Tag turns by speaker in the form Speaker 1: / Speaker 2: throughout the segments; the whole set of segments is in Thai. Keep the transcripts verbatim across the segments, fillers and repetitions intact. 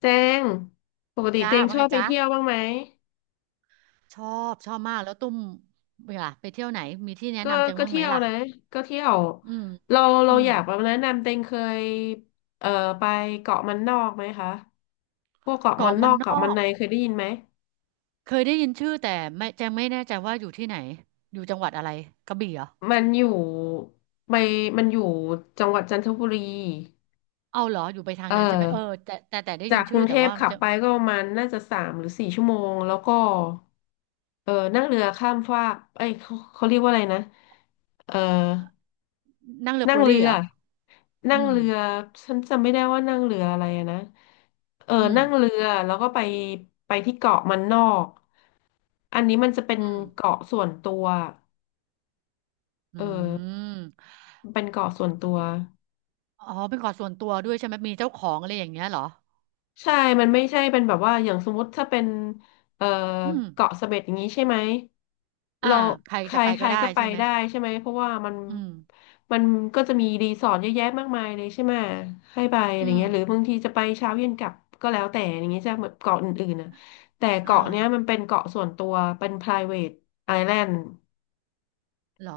Speaker 1: เจงปกติ
Speaker 2: จ้า
Speaker 1: เตง
Speaker 2: ว่า
Speaker 1: ชอ
Speaker 2: ไง
Speaker 1: บไป
Speaker 2: จ้า
Speaker 1: เที่ยวบ้างไหม
Speaker 2: ชอบชอบมากแล้วตุ้มเวลาไปเที่ยวไหนมีที่แนะ
Speaker 1: ก็
Speaker 2: นำแจง
Speaker 1: ก็
Speaker 2: บ้างไห
Speaker 1: เที่
Speaker 2: ม
Speaker 1: ยว
Speaker 2: ล่ะ
Speaker 1: นะก็เที่ยว
Speaker 2: อืม
Speaker 1: เรา
Speaker 2: อื
Speaker 1: เราอ
Speaker 2: ม
Speaker 1: ยากแบบแนะนำเตงเคยเอ่อไปเกาะมันนอกไหมคะ พวกเกาะมัน
Speaker 2: เกาะ
Speaker 1: น
Speaker 2: มั
Speaker 1: อ
Speaker 2: น
Speaker 1: ก
Speaker 2: น
Speaker 1: เกาะ
Speaker 2: อ
Speaker 1: มัน
Speaker 2: ก
Speaker 1: ในเคยได้ยินไหม
Speaker 2: เคยได้ยินชื่อแต่ไม่แจงไม่แน่ใจว่าอยู่ที่ไหนอยู่จังหวัดอะไรกระบี่เหรอ
Speaker 1: มันอยู่ไปมันอยู่จังหวัดจันทบุรี
Speaker 2: เอาเหรออยู่ไปทาง
Speaker 1: เออ
Speaker 2: นั้นใช่ไหมเออแต่แต่แต่ได้ยิ
Speaker 1: จา
Speaker 2: น
Speaker 1: กก
Speaker 2: ชื่
Speaker 1: รุ
Speaker 2: อ
Speaker 1: งเท
Speaker 2: แต่
Speaker 1: พ
Speaker 2: ว่า
Speaker 1: ขับ
Speaker 2: จะ
Speaker 1: ไปก็ประมาณน่าจะสามหรือสี่ชั่วโมง แล้วก็เออนั่งเรือข้ามฟากเอ้ยเขาเขาเรียกว่าอะไรนะเออ
Speaker 2: นั่งเรือ
Speaker 1: นั่
Speaker 2: เฟ
Speaker 1: ง
Speaker 2: อร์
Speaker 1: เรื
Speaker 2: รี่เห
Speaker 1: อ
Speaker 2: รออื
Speaker 1: นั่ง
Speaker 2: ม
Speaker 1: เรือ ฉันจำไม่ได้ว่านั่งเรืออะไรอะนะเออ
Speaker 2: อืม
Speaker 1: นั่งเรือ แล้วก็ไปไปที่เกาะมันนอก อันนี้มันจะเป็น
Speaker 2: อืม
Speaker 1: เกาะส่วนตัว
Speaker 2: อื
Speaker 1: เออ
Speaker 2: ม
Speaker 1: เป็นเกาะส่วนตัว
Speaker 2: อ๋อเป็นเกาะส่วนตัวด้วยใช่ไหมมีเจ้าของอะไรอย่างเงี้ยเหรอ
Speaker 1: ใช่ มันไม่ใช่เป็นแบบว่า อย่างสมมติถ้าเป็นเอ่อ
Speaker 2: อืม
Speaker 1: เกาะเสม็ดอย่างนี้ใช่ไหม
Speaker 2: อ่า
Speaker 1: เรา
Speaker 2: ใคร
Speaker 1: ใค
Speaker 2: จะ
Speaker 1: ร
Speaker 2: ไป
Speaker 1: ใค
Speaker 2: ก็
Speaker 1: ร
Speaker 2: ได้
Speaker 1: ก็ไป
Speaker 2: ใช่ไหม
Speaker 1: ได้ใช่ไหม เพราะว่ามัน
Speaker 2: อืม
Speaker 1: มันก็จะมีรีสอร์ทเยอะแยะมากมายเลยใช่ไหม ให้ไปอะ
Speaker 2: อื
Speaker 1: ไร
Speaker 2: ม
Speaker 1: เงี้ยหรือบางทีจะไปเช้าเย็นกลับก็แล้วแต่อย่างเงี้ยจะเหมือนเกาะอื่นๆนะแต่
Speaker 2: เออ
Speaker 1: เกาะเนี้ยมันเป็นเกาะส่วนตัวเป็น private island
Speaker 2: เหรอ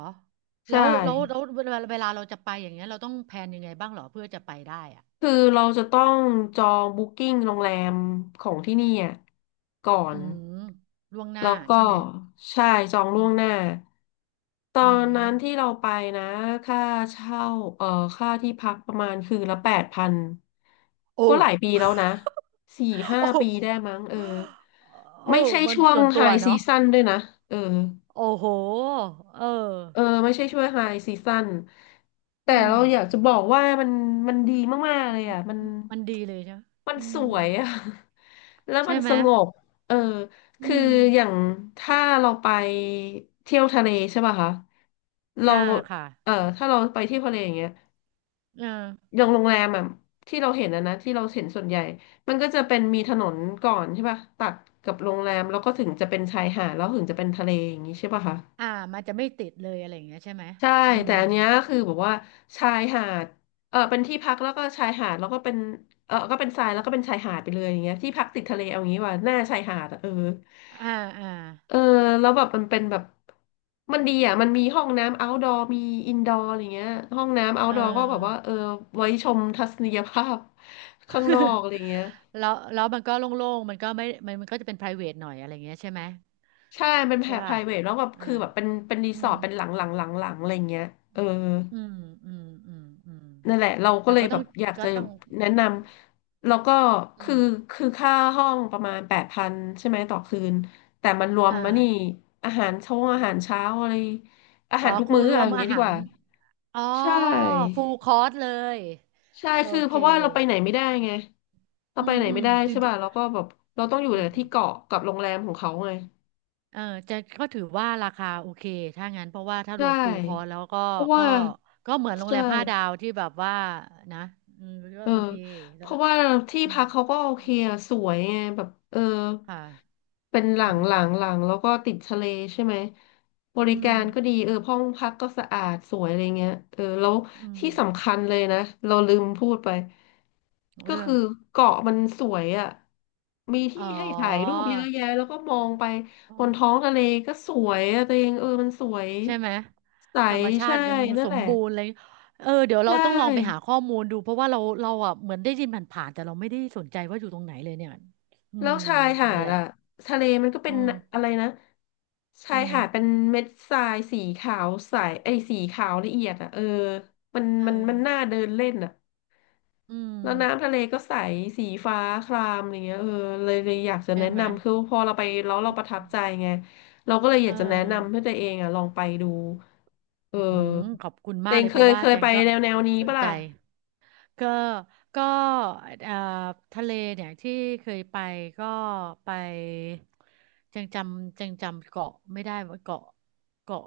Speaker 2: แล้
Speaker 1: ใช่
Speaker 2: วแล้วแล้วเวลาเวลาเราจะไปอย่างเงี้ยเราต้องแพลนยังไงบ้างเหรอเพื่อจะไปได้อ่ะ
Speaker 1: คือเราจะต้องจองบุ๊กิ้งโรงแรมของที่นี่อะก่อ
Speaker 2: อื
Speaker 1: น
Speaker 2: มล่วงหน้า
Speaker 1: แล้วก็
Speaker 2: ใช่ไหม
Speaker 1: ใช่จอง
Speaker 2: อื
Speaker 1: ล่วงหน้า
Speaker 2: ม
Speaker 1: ตอ
Speaker 2: อื
Speaker 1: น
Speaker 2: ม
Speaker 1: นั้นที่เราไปนะค่าเช่าเอ่อค่าที่พักประมาณคืนละแปดพัน
Speaker 2: โอ
Speaker 1: ก็หลายปี
Speaker 2: ้
Speaker 1: แล้วนะสี่ห้า
Speaker 2: โอ
Speaker 1: ปีได้
Speaker 2: ้
Speaker 1: มั้งเออไม่
Speaker 2: โอ้
Speaker 1: ใช่
Speaker 2: มัน
Speaker 1: ช่วง
Speaker 2: ส่วน
Speaker 1: ไฮ
Speaker 2: ตัว
Speaker 1: ซี
Speaker 2: เนาะ
Speaker 1: ซั่นด้วยนะเออ
Speaker 2: โอ้โหเออ
Speaker 1: เออไม่ใช่ช่วยไฮซีซั o นแต่
Speaker 2: อืม
Speaker 1: เราอยากจะบอกว่ามันมันดีมากๆเลย
Speaker 2: ม
Speaker 1: อ่ะมัน
Speaker 2: มันดีเลยใช่ไหม
Speaker 1: มัน
Speaker 2: อื
Speaker 1: ส
Speaker 2: ม
Speaker 1: วยอ่ะ แล้วมั
Speaker 2: ใช่
Speaker 1: น
Speaker 2: ไห
Speaker 1: ส
Speaker 2: ม
Speaker 1: งบเออ
Speaker 2: อื
Speaker 1: คือ
Speaker 2: ม
Speaker 1: อย่างถ้าเราไปเที่ยวทะเลใช่ป่ะคะเรา
Speaker 2: อ่าค่ะ
Speaker 1: เออถ้าเราไปเที่ยวทะเลอย่างเงี้ย
Speaker 2: เออ
Speaker 1: อย่างโรงแรมอ่ะที่เราเห็นนะนะที่เราเห็นส่วนใหญ่มันก็จะเป็นมีถนนก่อนใช่ป่ะตัดกับโรงแรมแล้วก็ถึงจะเป็นชายหาดแล้วถึงจะเป็นทะเลอย่างงี้ใช่ป่ะคะ
Speaker 2: อ่ามันจะไม่ติดเลยอะไรอย่างเงี้ยใช่ไหม
Speaker 1: ใช่
Speaker 2: อื
Speaker 1: แต่
Speaker 2: ม
Speaker 1: อันเนี้ยคือแบบว่าชายหาดเออเป็นที่พักแล้วก็ชายหาดแล้วก็เป็นเออก็เป็นทรายแล้วก็เป็นชายหาดไปเลยอย่างเงี้ยที่พักติดทะเลเอางี้ว่าหน้าชายหาดอะเออ
Speaker 2: อ่าอ่า
Speaker 1: เออแล้วแบบมันเป็นแบบมันดีอ่ะมันมีห้องน้ำ outdoor มี indoor อะไรเงี้ยห้องน้ำ
Speaker 2: เอ
Speaker 1: outdoor ก็แบบว่า
Speaker 2: อ
Speaker 1: เออไว้ชมทัศนียภาพข้างนอกอะไร เงี้ย
Speaker 2: แล้วแล้วมันก็โล่งๆมันก็ไม่มันมันก็จะเป็น private หน่อยอะไรเงี้ยใช่ไหม
Speaker 1: ใช่เป็นแบ
Speaker 2: ใช่
Speaker 1: บ
Speaker 2: ป่ะ
Speaker 1: private แล้วแบบ
Speaker 2: อ่า
Speaker 1: คือแบบเป็นเป็นรี
Speaker 2: อื
Speaker 1: สอ
Speaker 2: ม
Speaker 1: ร์ทเป็นหลังหลังหลังหลังอะไรเงี้ยเออ
Speaker 2: อืม อืม อืม อืม
Speaker 1: นั่นแหละเราก็
Speaker 2: แต่
Speaker 1: เลย
Speaker 2: ก็ต้
Speaker 1: แบ
Speaker 2: อง
Speaker 1: บอยาก
Speaker 2: ก็
Speaker 1: จะ
Speaker 2: ต้อง
Speaker 1: แนะนำแล้วก็
Speaker 2: อื
Speaker 1: คือ
Speaker 2: ม
Speaker 1: คือค่าห้องประมาณแปดพันใช่ไหมต่อคืนแต่มันรวม
Speaker 2: อ่า
Speaker 1: มานี่อาหารช่วงอาหารเช้าอะไรอา
Speaker 2: อ๋อ
Speaker 1: หารทุก
Speaker 2: ครู
Speaker 1: มื้อ
Speaker 2: ร
Speaker 1: อะ
Speaker 2: ว
Speaker 1: ไร
Speaker 2: ม
Speaker 1: อย่าง
Speaker 2: อา
Speaker 1: เงี้ยดี
Speaker 2: หา
Speaker 1: ก
Speaker 2: ร
Speaker 1: ว่า
Speaker 2: อ๋อ
Speaker 1: ใช่
Speaker 2: ฟูลคอร์สเลย
Speaker 1: ใช่
Speaker 2: โอ
Speaker 1: คือเพ
Speaker 2: เค
Speaker 1: ราะว่าเราไปไหนไม่ได้ไงเรา
Speaker 2: อื
Speaker 1: ไป
Speaker 2: ม
Speaker 1: ไหน
Speaker 2: อื
Speaker 1: ไม่
Speaker 2: ม
Speaker 1: ได้
Speaker 2: ดู
Speaker 1: ใช่
Speaker 2: ดิ
Speaker 1: ป่ะเราก็แบบเราต้องอยู่
Speaker 2: อื
Speaker 1: แต่
Speaker 2: ม
Speaker 1: ที่เกาะกับโรงแรมของเขาไง
Speaker 2: เออจะก็ถือว่าราคาโอเคถ้างั้นเพราะว่าถ้าร
Speaker 1: ใช่
Speaker 2: วมฟูลคอร์สแล้วก็
Speaker 1: เพราะ
Speaker 2: ก็
Speaker 1: ว่า
Speaker 2: ก็เหมือนโรง
Speaker 1: ใช่
Speaker 2: แรมห้าดาวที่แบบว่านะอืมก็
Speaker 1: เออ
Speaker 2: โอเค
Speaker 1: เพ
Speaker 2: แล้ว
Speaker 1: ราะว่าที่
Speaker 2: อื
Speaker 1: พั
Speaker 2: ม
Speaker 1: กเขาก็โอ
Speaker 2: อื
Speaker 1: เค
Speaker 2: ม
Speaker 1: อะสวยไงแบบเออ
Speaker 2: ค่ะ
Speaker 1: เป็นหลัง
Speaker 2: อืม
Speaker 1: หลังหลังแล้วก็ติดทะเลใช่ไหมบ
Speaker 2: อื
Speaker 1: ริ
Speaker 2: ม
Speaker 1: การก็ดีเออห้องพักก็สะอาดสวยอะไรเงี้ยเออแล้ว
Speaker 2: อืม
Speaker 1: ที่สำคัญเลยนะเราลืมพูดไปก็
Speaker 2: เรื่อ
Speaker 1: คื
Speaker 2: ง
Speaker 1: อเกาะมันสวยอ่ะมี
Speaker 2: อ๋
Speaker 1: ที่
Speaker 2: อ
Speaker 1: ให้ถ่ายรูปเยอะแยะแล้วก็มองไป
Speaker 2: อื
Speaker 1: บน
Speaker 2: ม
Speaker 1: ท้องทะเลก็สวยอะตัวเองเออมันสวย
Speaker 2: ใช่ไหม
Speaker 1: ใส
Speaker 2: ธรรมชา
Speaker 1: ใช่
Speaker 2: ติยัง
Speaker 1: นั่
Speaker 2: ส
Speaker 1: นแห
Speaker 2: ม
Speaker 1: ละ
Speaker 2: บูรณ์เลยเออเดี๋ยวเรา
Speaker 1: ใช่
Speaker 2: ต้องลองไปหาข้อมูลดูเพราะว่าเราเราอ่ะเหมือนได้ยินผ่านๆแต่เราไม่ได้สนใจว่าอยู่ตรงไหนเลยเนี่ยอื
Speaker 1: แล้ว
Speaker 2: ม
Speaker 1: ชายหา
Speaker 2: นั่น
Speaker 1: ด
Speaker 2: แหละ
Speaker 1: อะทะเลมันก็เป็
Speaker 2: อื
Speaker 1: น
Speaker 2: ม
Speaker 1: อะไรนะ
Speaker 2: เป็
Speaker 1: ชา
Speaker 2: น
Speaker 1: ย
Speaker 2: ไง
Speaker 1: หาดเป็นเม็ดทรายสีขาวใสไอ้ยสีขาวละเอียดอะเออมัน
Speaker 2: เอ
Speaker 1: มันมั
Speaker 2: อ
Speaker 1: นน่าเดินเล่นอะ
Speaker 2: อื
Speaker 1: แล้วน้ำ
Speaker 2: ม
Speaker 1: ทะเลก็ใสสีฟ้าครามอะไรเงี้ยเออเลยเลยอยากจะ
Speaker 2: ใช่
Speaker 1: แนะ
Speaker 2: ไหม
Speaker 1: นำคือพอเราไปแล้วเราประทั
Speaker 2: อื
Speaker 1: บ
Speaker 2: ม
Speaker 1: ใจไงเราก็เลยอ
Speaker 2: เอ
Speaker 1: ยากจะแนะนำให้
Speaker 2: อ
Speaker 1: ตัวเองอะลองไปดูเอ
Speaker 2: อืมข
Speaker 1: อ
Speaker 2: อบคุณ
Speaker 1: ตั
Speaker 2: มา
Speaker 1: ว
Speaker 2: ก
Speaker 1: เอ
Speaker 2: เล
Speaker 1: ง
Speaker 2: ย
Speaker 1: เค
Speaker 2: เพราะ
Speaker 1: ย
Speaker 2: ว่า
Speaker 1: เคย
Speaker 2: แจ
Speaker 1: ไป
Speaker 2: งก็
Speaker 1: แนวแนวนี้
Speaker 2: สน
Speaker 1: ปะ
Speaker 2: ใจ
Speaker 1: ล่ะ
Speaker 2: ก็ก็เอ่อทะเลเนี่ยที่เคยไปก็ไปแจงจำแจงจำเกาะไม่ได้ว่าเกาะเกาะ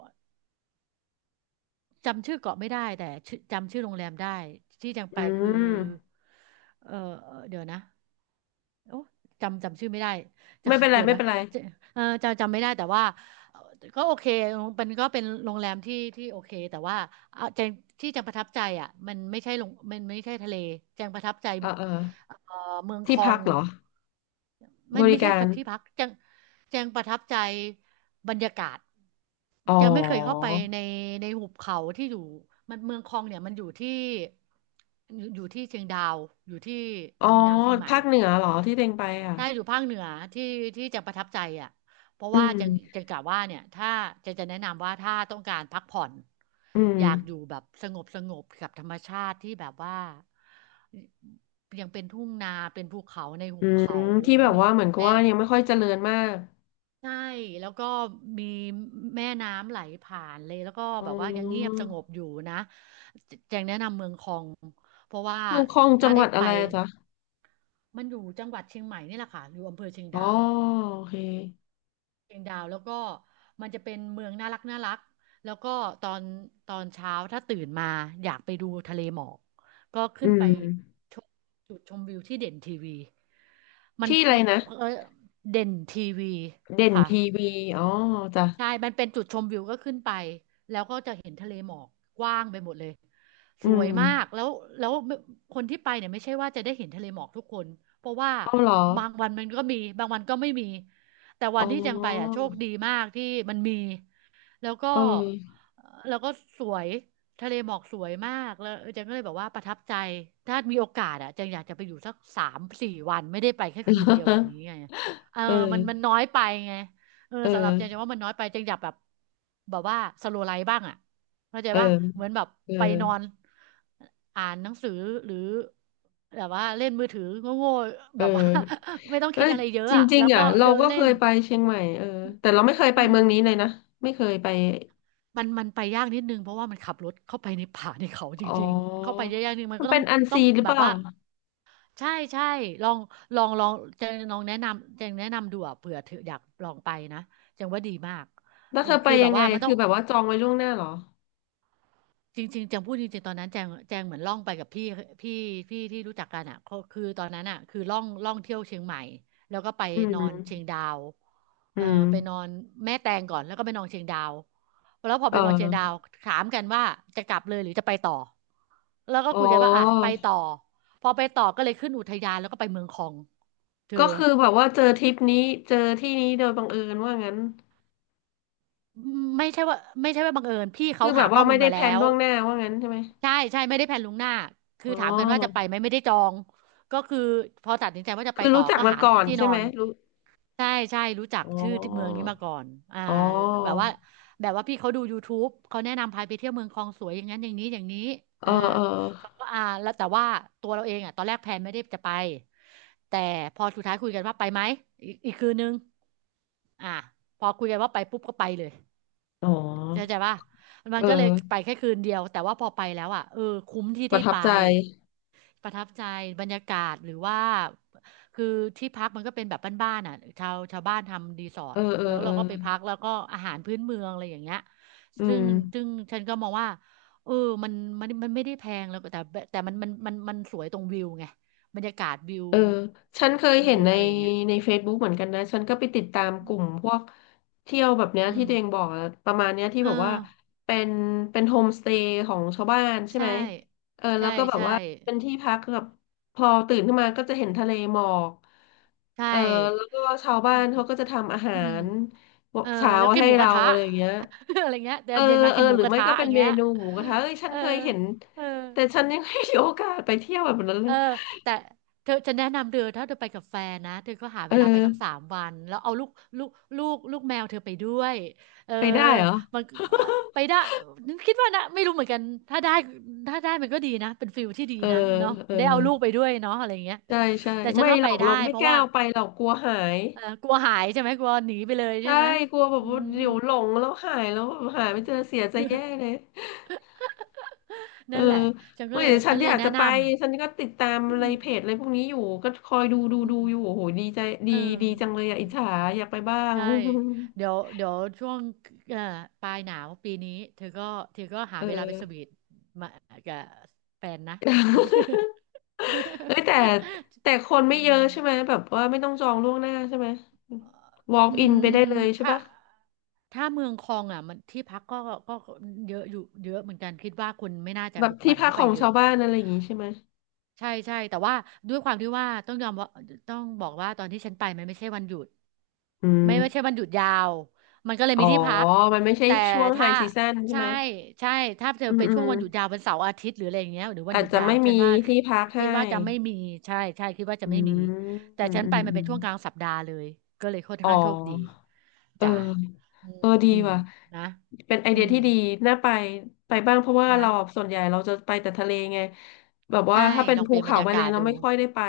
Speaker 2: จำชื่อเกาะไม่ได้แต่ชื่อจำชื่อโรงแรมได้ที่แจง
Speaker 1: อื
Speaker 2: ไปคือ
Speaker 1: ม
Speaker 2: เออเดี๋ยวนะ โอ้จำจำชื่อไม่ได้
Speaker 1: ไม่เป็น
Speaker 2: จำ
Speaker 1: ไร
Speaker 2: เดี๋ยว
Speaker 1: ไม่
Speaker 2: นะ
Speaker 1: เป็นไร
Speaker 2: จะเออจะจำไม่ได้แต่ว่าเอ่อก็โอเคมันก็เป็นโรงแรมที่ที่โอเคแต่ว่าเอาแจงที่แจงประทับใจอ่ะมันไม่ใช่ลงมันไม่ใช่ทะเลแจงประทับใจ
Speaker 1: เออเออ
Speaker 2: เอ่อเมืองค
Speaker 1: ที่
Speaker 2: อ
Speaker 1: พัก
Speaker 2: ง
Speaker 1: เหรอบ
Speaker 2: มัน
Speaker 1: ริ
Speaker 2: ไม่ใช่
Speaker 1: การ
Speaker 2: ที่พักแจงแจงประทับใจบรรยากาศ
Speaker 1: อ๋อ
Speaker 2: แจงไม่เคยเข้าไปในในหุบเขาที่อยู่มันเมืองคองเนี่ยมันอยู่ที่อยู่อยู่ที่เชียงดาวอยู่ที่
Speaker 1: อ๋อ
Speaker 2: เชียงดาวเชียงใหม่
Speaker 1: ภาคเหนือเหรอที่เต็งไปอ่ะ
Speaker 2: ได้อยู่ภาคเหนือที่ที่จังประทับใจอ่ะเพราะ
Speaker 1: อื
Speaker 2: ว่า
Speaker 1: ม
Speaker 2: จังจังกะว่าเนี่ยถ้าจังจะแนะนำว่าถ้าต้องการพักผ่อน
Speaker 1: อื
Speaker 2: อ
Speaker 1: ม
Speaker 2: ยากอยู่แบบสงบสงบกับธรรมชาติที่แบบว่ายังเป็นทุ่งนาเป็นภูเขาในหุ
Speaker 1: อื
Speaker 2: บ
Speaker 1: ม
Speaker 2: เขา
Speaker 1: ที่แบบ
Speaker 2: มี
Speaker 1: ว่าเหมือนกับ
Speaker 2: แม่
Speaker 1: ว่ายังไม่ค่อยเจริญมาก
Speaker 2: ใช่แล้วก็มีแม่น้ำไหลผ่านเลยแล้วก็
Speaker 1: อ๋อ
Speaker 2: แบบว่ายังเงียบสงบอยู่นะแจงแนะนำเมืองคองเพราะว่า
Speaker 1: เมืองคองจั
Speaker 2: ถ้า
Speaker 1: งห
Speaker 2: ได้
Speaker 1: วัด
Speaker 2: ไป
Speaker 1: อะไรอะจ๊ะ
Speaker 2: มันอยู่จังหวัดเชียงใหม่นี่แหละค่ะอยู่อำเภอเชียง
Speaker 1: อ๋อ
Speaker 2: ดาว
Speaker 1: โอเค
Speaker 2: เชียงดาวแล้วก็มันจะเป็นเมืองน่ารักน่ารักแล้วก็ตอนตอนเช้าถ้าตื่นมาอยากไปดูทะเลหมอกก็
Speaker 1: อื
Speaker 2: ขึ้นไป
Speaker 1: ม
Speaker 2: ชมจุดชมวิวที่เด่นทีวีมัน
Speaker 1: ที่อะไรนะ
Speaker 2: เออเด่นทีวี
Speaker 1: เด่น
Speaker 2: ค่ะ
Speaker 1: ทีวีอ๋อจ้ะ
Speaker 2: ใช่มันเป็นจุดชมวิวก็ขึ้นไป แล้วก็จะเห็นทะเลหมอกกว้างไปหมดเลย
Speaker 1: อื
Speaker 2: สวย
Speaker 1: ม
Speaker 2: มากแล้วแล้วคนที่ไปเนี่ยไม่ใช่ว่าจะได้เห็นทะเลหมอกทุกคน เพราะว่า
Speaker 1: เอาเหรอ
Speaker 2: บางวันมันก็มี บางวันก็ไม่มี แต่วั
Speaker 1: อ๋อ
Speaker 2: นที่จังไปอ่ะโชคดีมากที่มันมี แล้วก็
Speaker 1: เออ
Speaker 2: แล้วก็สวยทะเลหมอกสวยมากแล้วจังก็เลยแบบว่าประทับใจถ้ามีโอกาสอ่ะจังอยากจะไปอยู่สักสามสี่วันไม่ได้ไปแค่คืนเดียวแบบนี้ไงเออ
Speaker 1: เออ
Speaker 2: มันมันน้อยไปไง เออ
Speaker 1: เอ
Speaker 2: สำหรับ
Speaker 1: อ
Speaker 2: เจนเจนว่ามันน้อยไปเจนอยากแบบแบบว่าสโลไลฟ์บ้างอ่ะเข้าใจ
Speaker 1: เออ
Speaker 2: ป่ะเหมือนแบบ
Speaker 1: เออ
Speaker 2: ไปนอนอ่านหนังสือหรือแบบว่าเล่นมือถือโง่ๆ
Speaker 1: เอ
Speaker 2: แบ
Speaker 1: อ
Speaker 2: บว่า ไม่ต้อง
Speaker 1: เอ้
Speaker 2: คิด
Speaker 1: ย
Speaker 2: อะไรเยอะ
Speaker 1: จ
Speaker 2: อ่ะ
Speaker 1: ริง
Speaker 2: แล้ว
Speaker 1: ๆ
Speaker 2: ก็
Speaker 1: อ่ะเรา
Speaker 2: เดิน
Speaker 1: ก็เค
Speaker 2: เล่น
Speaker 1: ยไปเชียงใหม่เออแต่เราไม่เคยไป
Speaker 2: อื
Speaker 1: เมื
Speaker 2: ม
Speaker 1: องนี้เลยนะไม่เคยไป
Speaker 2: มันมันไปยากนิดนึงเพราะว่ามันขับรถเข้าไปในป่าในเขาจ
Speaker 1: อ๋อ
Speaker 2: ริงๆเข้าไปเยอะๆนี่มัน
Speaker 1: มัน
Speaker 2: ก็ต้
Speaker 1: เป็
Speaker 2: อ
Speaker 1: น
Speaker 2: ง
Speaker 1: อัน
Speaker 2: ต้อง
Speaker 1: ซีนหรือ
Speaker 2: แบ
Speaker 1: เป
Speaker 2: บ
Speaker 1: ล่า
Speaker 2: ว่าใช่ใช่ลองลองลองเจนลองแนะนำเจนแนะนำดูอะเผื่อเธออยากลองไปนะเจนว่าดีมาก
Speaker 1: แล้ว
Speaker 2: เออ
Speaker 1: เธอไป
Speaker 2: คือแบ
Speaker 1: ยั
Speaker 2: บ
Speaker 1: งไง
Speaker 2: ว่ามันต้
Speaker 1: คื
Speaker 2: อ
Speaker 1: อ
Speaker 2: ง
Speaker 1: แบบว่าจองไว้ล่วงหน้าเหรอ
Speaker 2: จริงๆแจงพูดจริงๆตอนนั้นแจงแจงเหมือนล่องไปกับพี่พี่พี่ที่รู้จักกันอ่ะเขาคือตอนนั้นอ่ะคือล่องล่องเที่ยวเชียงใหม่แล้วก็ไป
Speaker 1: อื
Speaker 2: นอ
Speaker 1: ม
Speaker 2: นเชียงดาว
Speaker 1: อื
Speaker 2: เออ
Speaker 1: ม
Speaker 2: ไปนอนแม่แตงก่อนแล้วก็ไปนอนเชียงดาวแล้วพอ
Speaker 1: เ
Speaker 2: ไปนอนเชียงดา
Speaker 1: อ
Speaker 2: ว
Speaker 1: อ
Speaker 2: ถามกันว่าจะกลับเลยหรือจะไปต่อแล้วก็
Speaker 1: อ๋อ
Speaker 2: คุยกันว่าอ่ะไปต่อพอไปต่อก็เลยขึ้นอุทยานแล้วก็ไปเมืองคองเธอ
Speaker 1: ก็คือแบบว่าเจอทริปนี้เจอที่นี้โดยบังเอิญว่างั้น
Speaker 2: ไม่ใช่ว่าไม่ใช่ว่าบังเอิญพี่
Speaker 1: คื
Speaker 2: เขา
Speaker 1: อแบ
Speaker 2: หา
Speaker 1: บ
Speaker 2: ข้
Speaker 1: ว่า
Speaker 2: อมู
Speaker 1: ไม่
Speaker 2: ล
Speaker 1: ได้
Speaker 2: มา
Speaker 1: แพ
Speaker 2: แล้
Speaker 1: ลน
Speaker 2: ว
Speaker 1: ล่วงหน้าว่างั้นใช่ไหม
Speaker 2: ใช่ใช่ไม่ได้แพลนล่วงหน้าคื
Speaker 1: อ๋
Speaker 2: อถามกันว่าจะ
Speaker 1: อ
Speaker 2: ไปไหมไม่ได้จองก็คือพอตัดสินใจว่าจะไป
Speaker 1: คือ
Speaker 2: ต่อ
Speaker 1: รู้จัก
Speaker 2: ก็
Speaker 1: มา
Speaker 2: หา
Speaker 1: ก่อน
Speaker 2: ที่น
Speaker 1: ใช่
Speaker 2: อ
Speaker 1: ไหม
Speaker 2: น
Speaker 1: รู้
Speaker 2: ใช่ใช่รู้จัก
Speaker 1: อ๋อ
Speaker 2: ชื่อที่เมืองนี้มาก่อนอ่า
Speaker 1: อ๋อ
Speaker 2: แบบว่าแบบว่าพี่เขาดู ยูทูบ เขาแนะนำพาไปเที่ยวเมืองคลองสวยอย่างนั้นอย่างนี้อย่างนี้
Speaker 1: เออ
Speaker 2: อ่า
Speaker 1: เออ
Speaker 2: เขาก็อ่าแล้วแต่ว่าตัวเราเองอ่ะตอนแรกแพลนไม่ได้จะไปแต่พอสุดท้ายคุยกันว่าไปไหมอีกอีกคืนนึงอ่าพอคุยกันว่าไปปุ๊บก็ไปเลย
Speaker 1: อ๋อ
Speaker 2: เข้าใจป่ะมั
Speaker 1: เอ
Speaker 2: นก็เลยไป
Speaker 1: อ
Speaker 2: แค่คืนเดียว แต่ว่าพอไปแล้วอ่ะเออคุ้มที่
Speaker 1: ป
Speaker 2: ได้
Speaker 1: ระทับ
Speaker 2: ไป
Speaker 1: ใจ
Speaker 2: ประทับใจบรรยากาศหรือว่าคือที่พักมันก็เป็นแบบบ้านๆอ่ะชาวชาวบ้านทำรีสอร์
Speaker 1: เอ
Speaker 2: ท
Speaker 1: อเออ
Speaker 2: แล้ว
Speaker 1: เออ
Speaker 2: เราก็ไปพักแล้วก็อาหารพื้นเมืองอะไรอย่างเงี้ย
Speaker 1: อื
Speaker 2: ซึ่ง
Speaker 1: ม
Speaker 2: ซึ่งฉันก็มองว่าเออมันมันมันไม่ได้แพงแล้วแต่แต่มันมันมันมันสวยตรงวิวไงบรรยากาศวิว
Speaker 1: เออ ฉันเคย
Speaker 2: เออ
Speaker 1: เห็นใน
Speaker 2: อะไรอย่างเงี้ย
Speaker 1: ใน เฟซบุ๊ก เหมือนกันนะ ฉันก็ไปติดตาม
Speaker 2: อื
Speaker 1: ก
Speaker 2: ม
Speaker 1: ลุ่มพวกเที่ยวแบบเนี้ย
Speaker 2: อื
Speaker 1: ที่
Speaker 2: ม
Speaker 1: ตัวเองบอกอะประมาณเนี้ยที่
Speaker 2: เออ
Speaker 1: แบบว่าเป็นเป็นโฮมสเตย์ของชาวบ้านใช่
Speaker 2: ใช่
Speaker 1: ไหมเออแล้
Speaker 2: ใช่
Speaker 1: วก็แบบ
Speaker 2: ใช่
Speaker 1: ว่าเป็นที่พักแบบพอตื่นขึ้นมาก็จะเห็นทะเลหมอก
Speaker 2: ใช่
Speaker 1: เออแล้วก็ชาว
Speaker 2: อื
Speaker 1: บ้าน
Speaker 2: ม
Speaker 1: เขาก็จะทำอาหา
Speaker 2: อืม
Speaker 1: ร
Speaker 2: เออ
Speaker 1: เช้า
Speaker 2: แล้วกิน
Speaker 1: ให้
Speaker 2: หมูก
Speaker 1: เรา
Speaker 2: ระทะ
Speaker 1: อะไรอย่างเงี้ย
Speaker 2: อะไรเงี้ยเดี๋ย
Speaker 1: เอ
Speaker 2: ว
Speaker 1: อ
Speaker 2: เย็นมา
Speaker 1: เอ
Speaker 2: กิ
Speaker 1: อ
Speaker 2: นหมู
Speaker 1: หรือ
Speaker 2: กระ
Speaker 1: ไม่
Speaker 2: ทะ
Speaker 1: ก็
Speaker 2: อ
Speaker 1: เป็น
Speaker 2: ย่าง
Speaker 1: เม
Speaker 2: เงี้ย
Speaker 1: นูหมูกระทะเอ้ยฉั
Speaker 2: เอ
Speaker 1: น
Speaker 2: อ
Speaker 1: เคยเห็น
Speaker 2: เออ
Speaker 1: แต่ฉันยังไม่มีโอกาสไปเที่ยวแบบนั้นเล
Speaker 2: เออ
Speaker 1: ย
Speaker 2: แต่เธอจะแนะนำเธอถ้าเธอไปกับแฟนนะเธอก็หา
Speaker 1: เอ
Speaker 2: เวลาไปทั้ง
Speaker 1: อ
Speaker 2: สามวันแล้วเอาลูกลูกลูกลูกแมวเธอไปด้วยเออ
Speaker 1: ไปได้เหรอ
Speaker 2: มันเอ่อไปได้นึกคิดว่านะไม่รู้เหมือนกันถ้าได้ถ้าได้มันก็ดีนะเป็นฟิลที่ดี
Speaker 1: เออ
Speaker 2: นะเนาะ
Speaker 1: เออ
Speaker 2: ได้เอาลูกไปด้วยเนาะอะไรเงี้ย
Speaker 1: ใช่ใช่
Speaker 2: แต่ฉัน
Speaker 1: ไม่
Speaker 2: ว่า
Speaker 1: หร
Speaker 2: ไป
Speaker 1: อก
Speaker 2: ได้
Speaker 1: เราไม่
Speaker 2: เพ
Speaker 1: ก
Speaker 2: ราะ
Speaker 1: ล้า
Speaker 2: ว่า
Speaker 1: เอาไปหรอกกลัวหาย
Speaker 2: เออกลัวหายใช่ไหมกลัวหนีไปเลยใช่
Speaker 1: ใช่
Speaker 2: ไหม
Speaker 1: กลัวแบบ
Speaker 2: อื
Speaker 1: ว่า
Speaker 2: ม
Speaker 1: เดี๋ยวหลงแล้วหายแล้วแบบหายไม่เจอเสียใจแย่ เลยเออ
Speaker 2: นั่นแหละฉันก็
Speaker 1: ไม่
Speaker 2: เลย
Speaker 1: เดี๋ยวฉั
Speaker 2: ฉั
Speaker 1: น
Speaker 2: นเล
Speaker 1: อ
Speaker 2: ย
Speaker 1: ยาก
Speaker 2: แนะ
Speaker 1: จะไป
Speaker 2: นำ
Speaker 1: ฉันก็ติดตาม
Speaker 2: อื
Speaker 1: อะไร
Speaker 2: ม
Speaker 1: เพจอะไรพวกนี้อยู่ก็คอยดูดู
Speaker 2: ำอื
Speaker 1: ดู
Speaker 2: ม
Speaker 1: อยู่โอ้โหดีใจดี
Speaker 2: เอ
Speaker 1: ดีจัง
Speaker 2: อ
Speaker 1: เลยอะอิจฉาอยากไปบ้าง
Speaker 2: ใช่เดี๋ยวเดี๋ยวช่วงเอ่อปลายหนาวปีนี้เธอก็เธอก็หา
Speaker 1: เอ
Speaker 2: เวลาไปส
Speaker 1: อ
Speaker 2: วีทมากับแฟนนะ
Speaker 1: เอ้ยแต่ แต่คนไม่
Speaker 2: อื
Speaker 1: เยอะ
Speaker 2: ม
Speaker 1: ใช่ไหมแบบว่าไม่ต้องจองล่วงหน้าใช่ไหม
Speaker 2: อ
Speaker 1: walk
Speaker 2: อื
Speaker 1: in ไปได้เล
Speaker 2: ม
Speaker 1: ยใช่
Speaker 2: ถ้า
Speaker 1: ปะ
Speaker 2: ถ้าเมืองคลองอ่ะมันที่พักก็ก็เยอะอยู่เยอะเหมือนกันคิดว่าคุณไม่น่าจะ
Speaker 1: แบบ
Speaker 2: บุก
Speaker 1: ที่
Speaker 2: บั่น
Speaker 1: พัก
Speaker 2: เข้า
Speaker 1: ข
Speaker 2: ไป
Speaker 1: อง
Speaker 2: เย
Speaker 1: ชา
Speaker 2: อะ
Speaker 1: วบ้านอะไรอย่างงี้ใช่ไหม
Speaker 2: ใช่ใช่แต่ว่าด้วยความที่ว่าต้องยอมว่าต้องบอกว่าตอนที่ฉันไปมันไม่ใช่วันหยุด
Speaker 1: อื
Speaker 2: ไม่ไม่ใช่
Speaker 1: ม
Speaker 2: วันหยุดยาวมันก็เลย
Speaker 1: อ๋อ
Speaker 2: มีที่พัก
Speaker 1: มันไม่ใช่
Speaker 2: แต่
Speaker 1: ช่วงไฮ
Speaker 2: ถ้า
Speaker 1: ซีซั่นใช่
Speaker 2: ใช่
Speaker 1: ไหม
Speaker 2: ใช่ถ้าเธอ
Speaker 1: อืม
Speaker 2: ไป
Speaker 1: อื
Speaker 2: ช่ว
Speaker 1: ม
Speaker 2: งวันหยุดยาววันเสาร์อาทิตย์หรืออะไรอย่างเงี้ยหรือวัน
Speaker 1: อา
Speaker 2: ห
Speaker 1: จ
Speaker 2: ยุด
Speaker 1: จะ
Speaker 2: ยาว
Speaker 1: ไม่
Speaker 2: ฉั
Speaker 1: มี
Speaker 2: นว่า
Speaker 1: ที่พัก
Speaker 2: คิ
Speaker 1: ให้
Speaker 2: ดว่าจะไม่มีใช่ใช่คิดว่าจะ
Speaker 1: อื
Speaker 2: ไม่มี
Speaker 1: ม
Speaker 2: แต่
Speaker 1: อืม
Speaker 2: ฉัน
Speaker 1: อืม
Speaker 2: ไปมัน
Speaker 1: อ
Speaker 2: เป็น
Speaker 1: ม
Speaker 2: ช่วงกลางสัปดาห์เลยก็เลยค่อน
Speaker 1: อ๋อ
Speaker 2: ข้างโชคดี
Speaker 1: เออ
Speaker 2: จ้ะอืม
Speaker 1: เออดี
Speaker 2: อืม
Speaker 1: ว่ะ
Speaker 2: นะ
Speaker 1: เป็นไอ
Speaker 2: อื
Speaker 1: เดีย
Speaker 2: ม
Speaker 1: ที่ดี น่าไป ไปบ้างเพราะว่า
Speaker 2: นะ
Speaker 1: เราส่วนใหญ่เราจะไปแต่ทะเลไง แบบว่า
Speaker 2: ใช่
Speaker 1: ถ้าเป็น
Speaker 2: ลอง
Speaker 1: ภู
Speaker 2: เปลี่ยนบร
Speaker 1: เขา
Speaker 2: ร
Speaker 1: ไป
Speaker 2: ยา
Speaker 1: เล
Speaker 2: กา
Speaker 1: ย
Speaker 2: ศ
Speaker 1: เรา
Speaker 2: ดู
Speaker 1: ไม่ค่อยได้ไป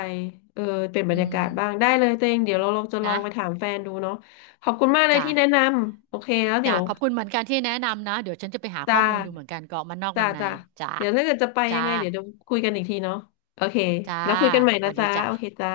Speaker 1: เออเป็นบร
Speaker 2: อื
Speaker 1: รยา
Speaker 2: ม
Speaker 1: กาศบ้างได้เลยตัวเองเดี๋ยวเราลรงจะลอ
Speaker 2: นะ
Speaker 1: งไปถามแฟนดูเนาะขอบคุณมากเลย
Speaker 2: จ้ะ
Speaker 1: ที่แนะนำโอเคแล้วเดี๋
Speaker 2: จ้ะ
Speaker 1: ยว
Speaker 2: ขอบคุณเหมือนกันที่แนะนำนะ เดี๋ยวฉันจะไปหา
Speaker 1: จ้า
Speaker 2: ข้อมูลดูเหมือนกันเกาะมันนอก
Speaker 1: จ้า
Speaker 2: มันใน
Speaker 1: จ้า
Speaker 2: จ้ะ
Speaker 1: เดี๋ยวถ้าเกิดจะไปยั
Speaker 2: จ้ะ
Speaker 1: งไงเดี๋ยวเดี๋ยวคุยกันอีกทีเนาะโอเค
Speaker 2: จ้า
Speaker 1: แล้วคุยกันใหม่
Speaker 2: ส
Speaker 1: นะ
Speaker 2: วัสดี
Speaker 1: จ้า โอเค
Speaker 2: จ้ะ
Speaker 1: จ้า